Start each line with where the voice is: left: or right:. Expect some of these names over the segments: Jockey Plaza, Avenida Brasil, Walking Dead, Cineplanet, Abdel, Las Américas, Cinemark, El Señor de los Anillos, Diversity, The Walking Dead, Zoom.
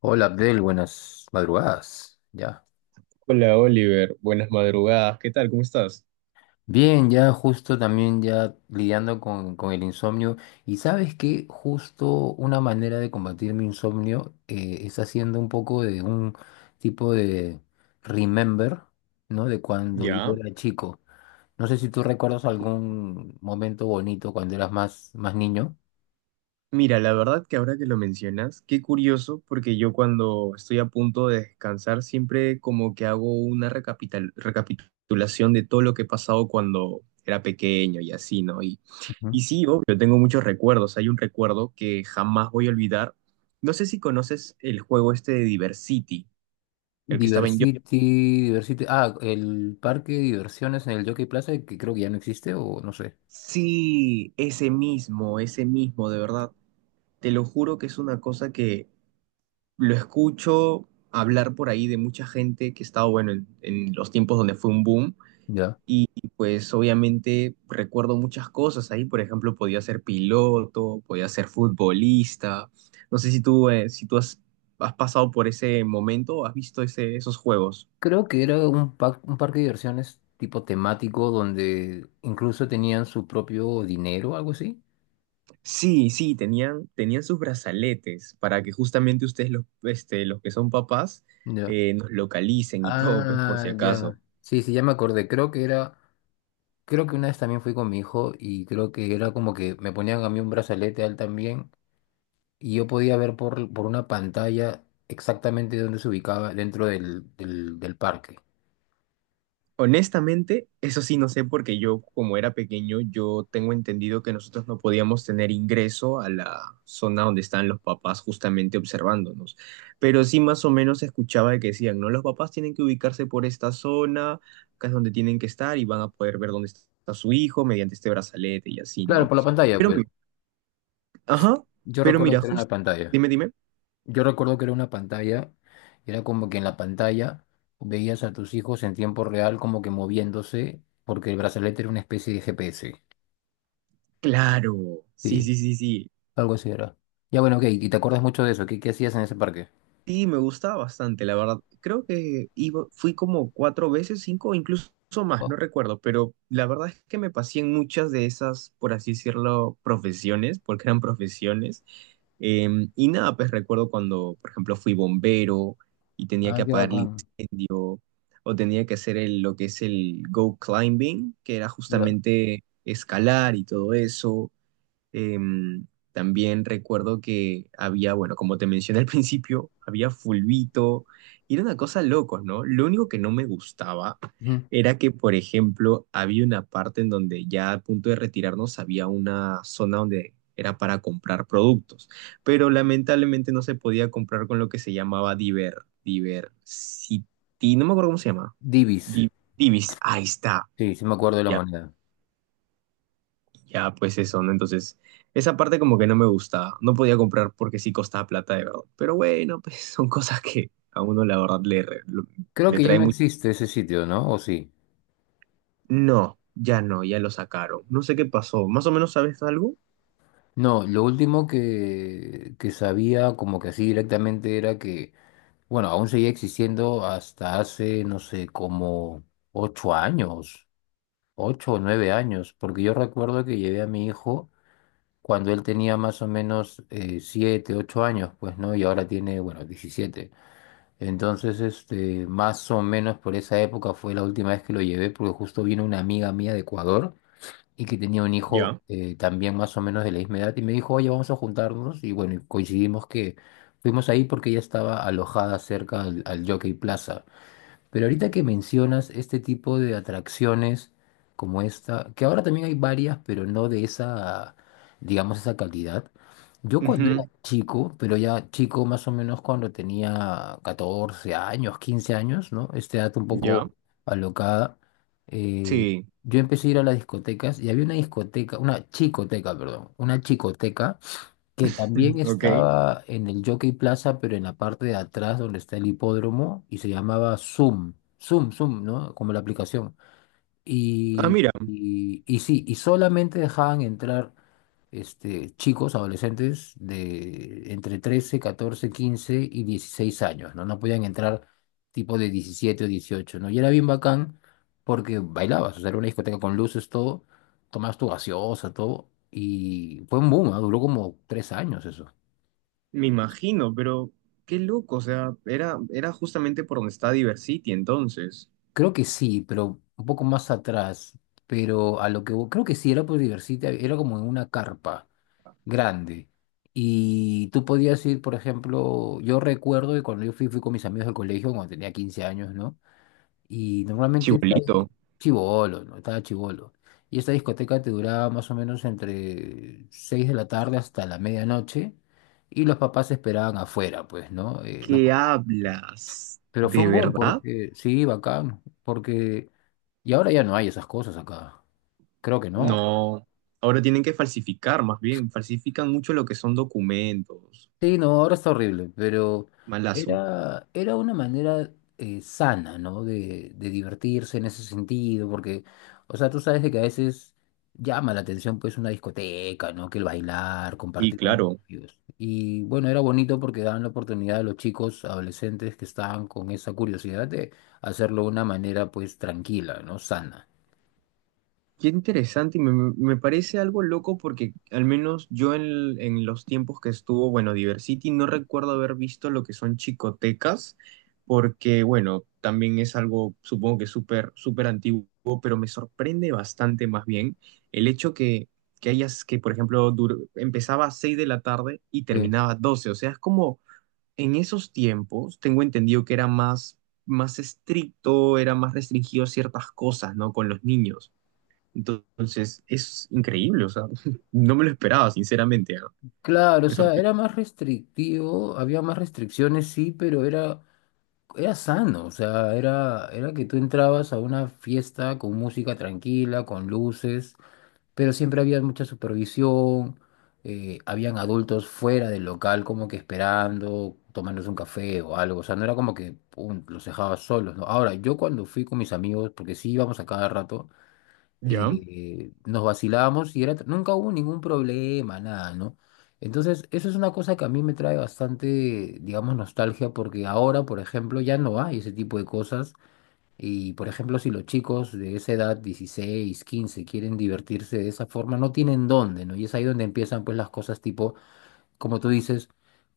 left: Hola Abdel, buenas madrugadas. Ya.
right: Hola Oliver, buenas madrugadas, ¿qué tal? ¿Cómo estás?
left: Bien, ya justo también ya lidiando con el insomnio. Y sabes que justo una manera de combatir mi insomnio es haciendo un poco de un tipo de remember, ¿no? De cuando yo
right: Ya.
left: era chico. No sé si tú recuerdas algún momento bonito cuando eras más niño.
right: Mira, la verdad que ahora que lo mencionas, qué curioso, porque yo cuando estoy a punto de descansar siempre como que hago una recapitulación de todo lo que he pasado cuando era pequeño y así, ¿no? Y,
left: Ujú.
right: y sí, obvio, tengo muchos recuerdos. Hay un recuerdo que jamás voy a olvidar. No sé si conoces el juego este de Diversity, el que estaba en yo.
left: Diversity, Diversity. Ah, el parque de diversiones en el Jockey Plaza que creo que ya no existe o no sé.
right: Sí, ese mismo, de verdad. Te lo juro que es una cosa que lo escucho hablar por ahí de mucha gente que estaba, bueno, en los tiempos donde fue un boom.
left: Ya.
right: Y pues obviamente recuerdo muchas cosas ahí. Por ejemplo, podía ser piloto, podía ser futbolista. No sé si tú, si tú has, has pasado por ese momento o has visto ese, esos juegos.
left: Creo que era un parque de diversiones tipo temático donde incluso tenían su propio dinero, algo así.
right: Sí, sí, tenían, tenían sus brazaletes para que justamente ustedes, los, los que son papás,
left: Ya.
right: nos localicen y todo, pues por si
left: Ah,
right: acaso.
left: ya. Sí, sí, ya me acordé. Creo que una vez también fui con mi hijo y creo que era como que me ponían a mí un brazalete a él también y yo podía ver por una pantalla exactamente dónde se ubicaba dentro del del parque.
right: Honestamente, eso sí no sé porque yo como era pequeño, yo tengo entendido que nosotros no podíamos tener ingreso a la zona donde están los papás justamente observándonos. Pero sí más o menos escuchaba de que decían, no, los papás tienen que ubicarse por esta zona, acá es donde tienen que estar y van a poder ver dónde está su hijo mediante este brazalete y así,
left: Claro,
right: ¿no?
left: por la pantalla,
right: Pero,
left: pues.
right: ajá,
left: Yo
right: pero
left: recuerdo
right: mira,
left: que era una
right: justo,
left: pantalla.
right: dime, dime.
left: Yo recuerdo que era una pantalla, y era como que en la pantalla veías a tus hijos en tiempo real como que moviéndose, porque el brazalete era una especie de GPS.
right: Claro, sí,
left: Sí,
right: sí, sí, sí.
left: algo así era. Ya, bueno, ok, y te acuerdas mucho de eso, ¿qué hacías en ese parque?
right: Sí, me gustaba bastante, la verdad. Creo que iba, fui como cuatro veces, cinco, o incluso más, no
left: Wow.
right: recuerdo, pero la verdad es que me pasé en muchas de esas, por así decirlo, profesiones, porque eran profesiones. Y nada, pues recuerdo cuando, por ejemplo, fui bombero y tenía
left: Ah,
right: que
left: qué bacán.
right: o tenía que hacer lo que es el go climbing, que era
left: Ya.
right: justamente escalar y todo eso. Em, También recuerdo que había, bueno, como te mencioné al principio, había fulbito y era una cosa locos, ¿no? Lo único que no me gustaba
left: Ujú.
right: era que, por ejemplo, había una parte en donde ya a punto de retirarnos había una zona donde era para comprar productos, pero lamentablemente no se podía comprar con lo que se llamaba Diver, Diversity, no me acuerdo cómo se llama,
left: Divis.
right: Di- Divis, ahí está.
left: Sí, sí me acuerdo de la moneda.
right: Ya, pues eso, ¿no? Entonces, esa parte como que no me gustaba. No podía comprar porque sí costaba plata, de verdad. Pero bueno, pues son cosas que a uno la verdad
left: Creo
right: le
left: que ya
right: trae
left: no
right: mucho.
left: existe ese sitio, ¿no? ¿O sí?
right: No, ya no, ya lo sacaron. No sé qué pasó. ¿Más o menos sabes algo?
left: No, lo último que sabía como que así directamente era que bueno, aún seguía existiendo hasta hace, no sé, como 8 años, 8 o 9 años, porque yo recuerdo que llevé a mi hijo cuando él tenía más o menos 7, 8 años, pues, ¿no? Y ahora tiene, bueno, 17. Entonces, este, más o menos por esa época fue la última vez que lo llevé, porque justo vino una amiga mía de Ecuador y que tenía un hijo
right: Ya,
left: también más o menos de la misma edad y me dijo, oye, vamos a juntarnos y bueno, y coincidimos que fuimos ahí porque ella estaba alojada cerca al Jockey Plaza. Pero ahorita que mencionas este tipo de atracciones como esta, que ahora también hay varias, pero no de esa, digamos, esa calidad. Yo cuando era
right: ujú,
left: chico, pero ya chico más o menos cuando tenía 14 años, 15 años, ¿no? Este dato un
right: ya,
left: poco alocada, eh,
right: sí,
left: yo empecé a ir a las discotecas y había una discoteca, una chicoteca, perdón, una chicoteca que también
right: ok.
left: estaba en el Jockey Plaza, pero en la parte de atrás donde está el hipódromo, y se llamaba Zoom, Zoom, Zoom, ¿no? Como la aplicación.
right: Ah,
left: Y,
right: mira,
left: y, y sí, y solamente dejaban entrar este, chicos, adolescentes de entre 13, 14, 15 y 16 años, ¿no? No podían entrar tipo de 17 o 18, ¿no? Y era bien bacán porque bailabas, o sea, era una discoteca con luces, todo, tomabas tu gaseosa, todo, y fue un boom, ¿ah? Duró como 3 años eso.
right: me imagino, pero qué loco, o sea, era, era justamente por donde está Diversity entonces.
left: Creo que sí, pero un poco más atrás, pero a lo que vo- creo que sí era por divertirte, era como en una carpa grande. Y tú podías ir, por ejemplo, yo recuerdo que cuando yo fui, fui con mis amigos del colegio, cuando tenía 15 años, ¿no? Y normalmente estaba
right: Chibolito.
left: chivolo, ¿no? Estaba chivolo. Y esta discoteca te duraba más o menos entre 6 de la tarde hasta la medianoche. Y los papás esperaban afuera, pues, ¿no?
right: ¿Qué hablas?
left: Pero fue
right: ¿De
left: un boom
right: verdad?
left: porque, sí, bacán, porque... Y ahora ya no hay esas cosas acá. Creo que no.
right: No, ahora tienen que falsificar, más bien, falsifican mucho lo que son documentos.
left: Sí, no, ahora está horrible, pero
right: Malazo.
left: era una manera sana, ¿no? De divertirse en ese sentido, porque, o sea, tú sabes de que a veces llama la atención pues una discoteca, ¿no? Que el bailar,
right: Y
left: compartir con
right: claro,
left: ellos. Y bueno, era bonito porque daban la oportunidad a los chicos adolescentes que estaban con esa curiosidad de hacerlo de una manera pues tranquila, ¿no? Sana.
right: qué interesante, y me parece algo loco porque al menos yo en los tiempos que estuvo, bueno, Diversity, no recuerdo haber visto lo que son chicotecas, porque bueno, también es algo, supongo que súper, súper antiguo, pero me sorprende bastante más bien el hecho que hayas, que por ejemplo, empezaba a 6 de la tarde y
left: Sí.
right: terminaba a 12, o sea, es como en esos tiempos tengo entendido que era más, más estricto, era más restringido a ciertas cosas, ¿no? Con los niños. Entonces, es increíble, o sea, no me lo esperaba, sinceramente, ¿no?
left: Claro, o
right: Me
left: sea, era
right: sorprende.
left: más restrictivo, había más restricciones, sí, pero era sano, o sea, era que tú entrabas a una fiesta con música tranquila, con luces, pero siempre había mucha supervisión, habían adultos fuera del local como que esperando, tomándose un café o algo, o sea, no era como que pum, los dejabas solos, ¿no? Ahora, yo cuando fui con mis amigos, porque sí íbamos a cada rato,
right: ¿Ya?
left: nos vacilábamos y era, nunca hubo ningún problema, nada, ¿no? Entonces, eso es una cosa que a mí me trae bastante, digamos, nostalgia, porque ahora, por ejemplo, ya no hay ese tipo de cosas. Y, por ejemplo, si los chicos de esa edad, 16, 15 quieren divertirse de esa forma, no tienen dónde, ¿no? Y es ahí donde empiezan, pues, las cosas tipo, como tú dices,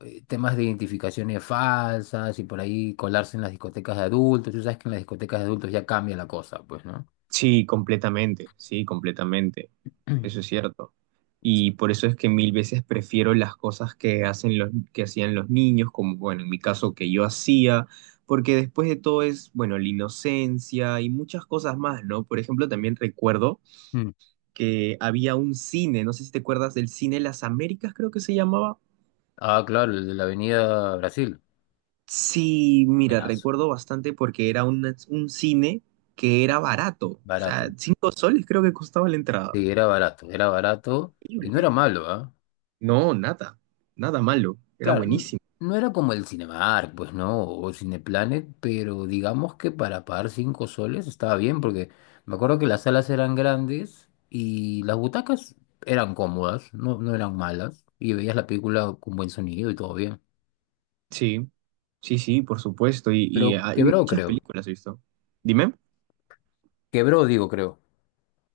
left: temas de identificaciones falsas y por ahí colarse en las discotecas de adultos. Tú sabes que en las discotecas de adultos ya cambia la cosa, pues, ¿no?
right: Sí, completamente, sí, completamente. Eso es cierto. Y por eso es que mil veces prefiero las cosas que hacen los, que hacían los niños, como, bueno, en mi caso que yo hacía, porque después de todo es, bueno, la inocencia y muchas cosas más, ¿no? Por ejemplo, también recuerdo que había un cine, no sé si te acuerdas del cine Las Américas, creo que se llamaba.
left: Ah, claro, el de la Avenida Brasil.
right: Sí, mira,
left: Buenazo,
right: recuerdo bastante porque era un cine que era barato, o sea,
left: barato.
right: 5 soles creo que costaba la entrada.
left: Sí, era barato y no era
right: Increíble.
left: malo, ¿ah?
right: No, nada, nada malo, era
left: Claro, n-
right: buenísimo.
left: no era como el Cinemark, pues no, o Cineplanet, pero digamos que para pagar 5 soles estaba bien, porque me acuerdo que las salas eran grandes y las butacas eran cómodas, no, no eran malas, y veías la película con buen sonido y todo bien.
right: Sí, sí, sí, por supuesto, y
left: Pero
right: hay
left: quebró,
right: muchas
left: creo.
right: películas, ¿has visto? Dime.
left: Quebró, digo, creo.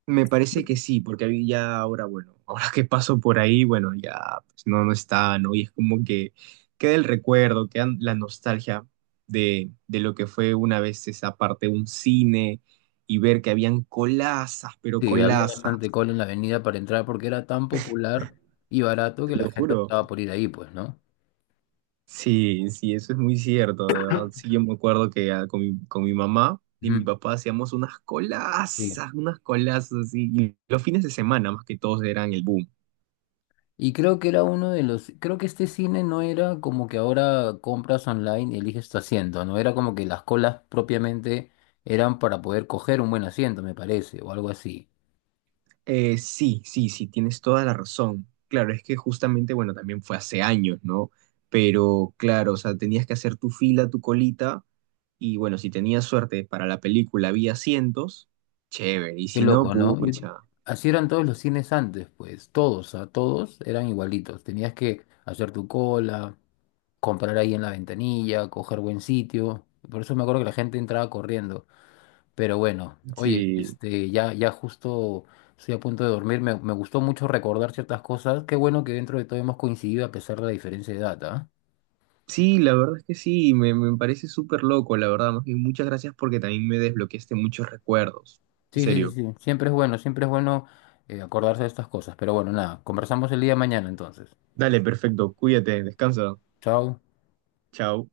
right: Me parece que sí, porque ahí ya ahora, bueno, ahora que paso por ahí, bueno, ya pues, no, no está, ¿no? Y es como que queda el recuerdo, queda la nostalgia de lo que fue una vez esa parte, un cine, y ver que habían colazas, pero
left: Sí, había
right: colazas,
left: bastante cola en la avenida para entrar porque era tan popular y barato que
right: te
left: la
right: lo
left: gente
right: juro.
left: optaba por ir ahí, pues, ¿no?
right: Sí, sí, eso es muy cierto, de verdad. Sí, yo me acuerdo que ah, con mi mamá y mi
left: Ujú.
right: papá hacíamos
left: Sí.
right: unas colazas así, y los fines de semana más que todos eran el boom.
left: Y creo que era uno de los, creo que este cine no era como que ahora compras online y eliges tu asiento, no era como que las colas propiamente eran para poder coger un buen asiento, me parece, o algo así.
right: Sí, sí, sí, tienes toda la razón. Claro, es que justamente, bueno, también fue hace años, ¿no? Pero claro, o sea, tenías que hacer tu fila, tu colita, y bueno, si tenías suerte para la película había asientos, chévere, y
left: Qué
right: si no,
left: loco, ¿no?
right: pucha.
left: Así eran todos los cines antes, pues, todos, a todos eran igualitos. Tenías que hacer tu cola, comprar ahí en la ventanilla, coger buen sitio. Por eso me acuerdo que la gente entraba corriendo. Pero bueno, oye,
right: Sí,
left: este, ya, ya justo estoy a punto de dormir. Me gustó mucho recordar ciertas cosas. Qué bueno que dentro de todo hemos coincidido a pesar de la diferencia de edad, ¿ah?
right: sí, la verdad es que sí, me parece súper loco, la verdad, más bien muchas gracias porque también me desbloqueaste muchos recuerdos. En
left: Sí, sí, sí,
right: serio.
left: sí. Siempre es bueno acordarse de estas cosas. Pero bueno, nada, conversamos el día de mañana entonces.
right: Dale, perfecto, cuídate, descansa.
left: Chao.
right: Chao.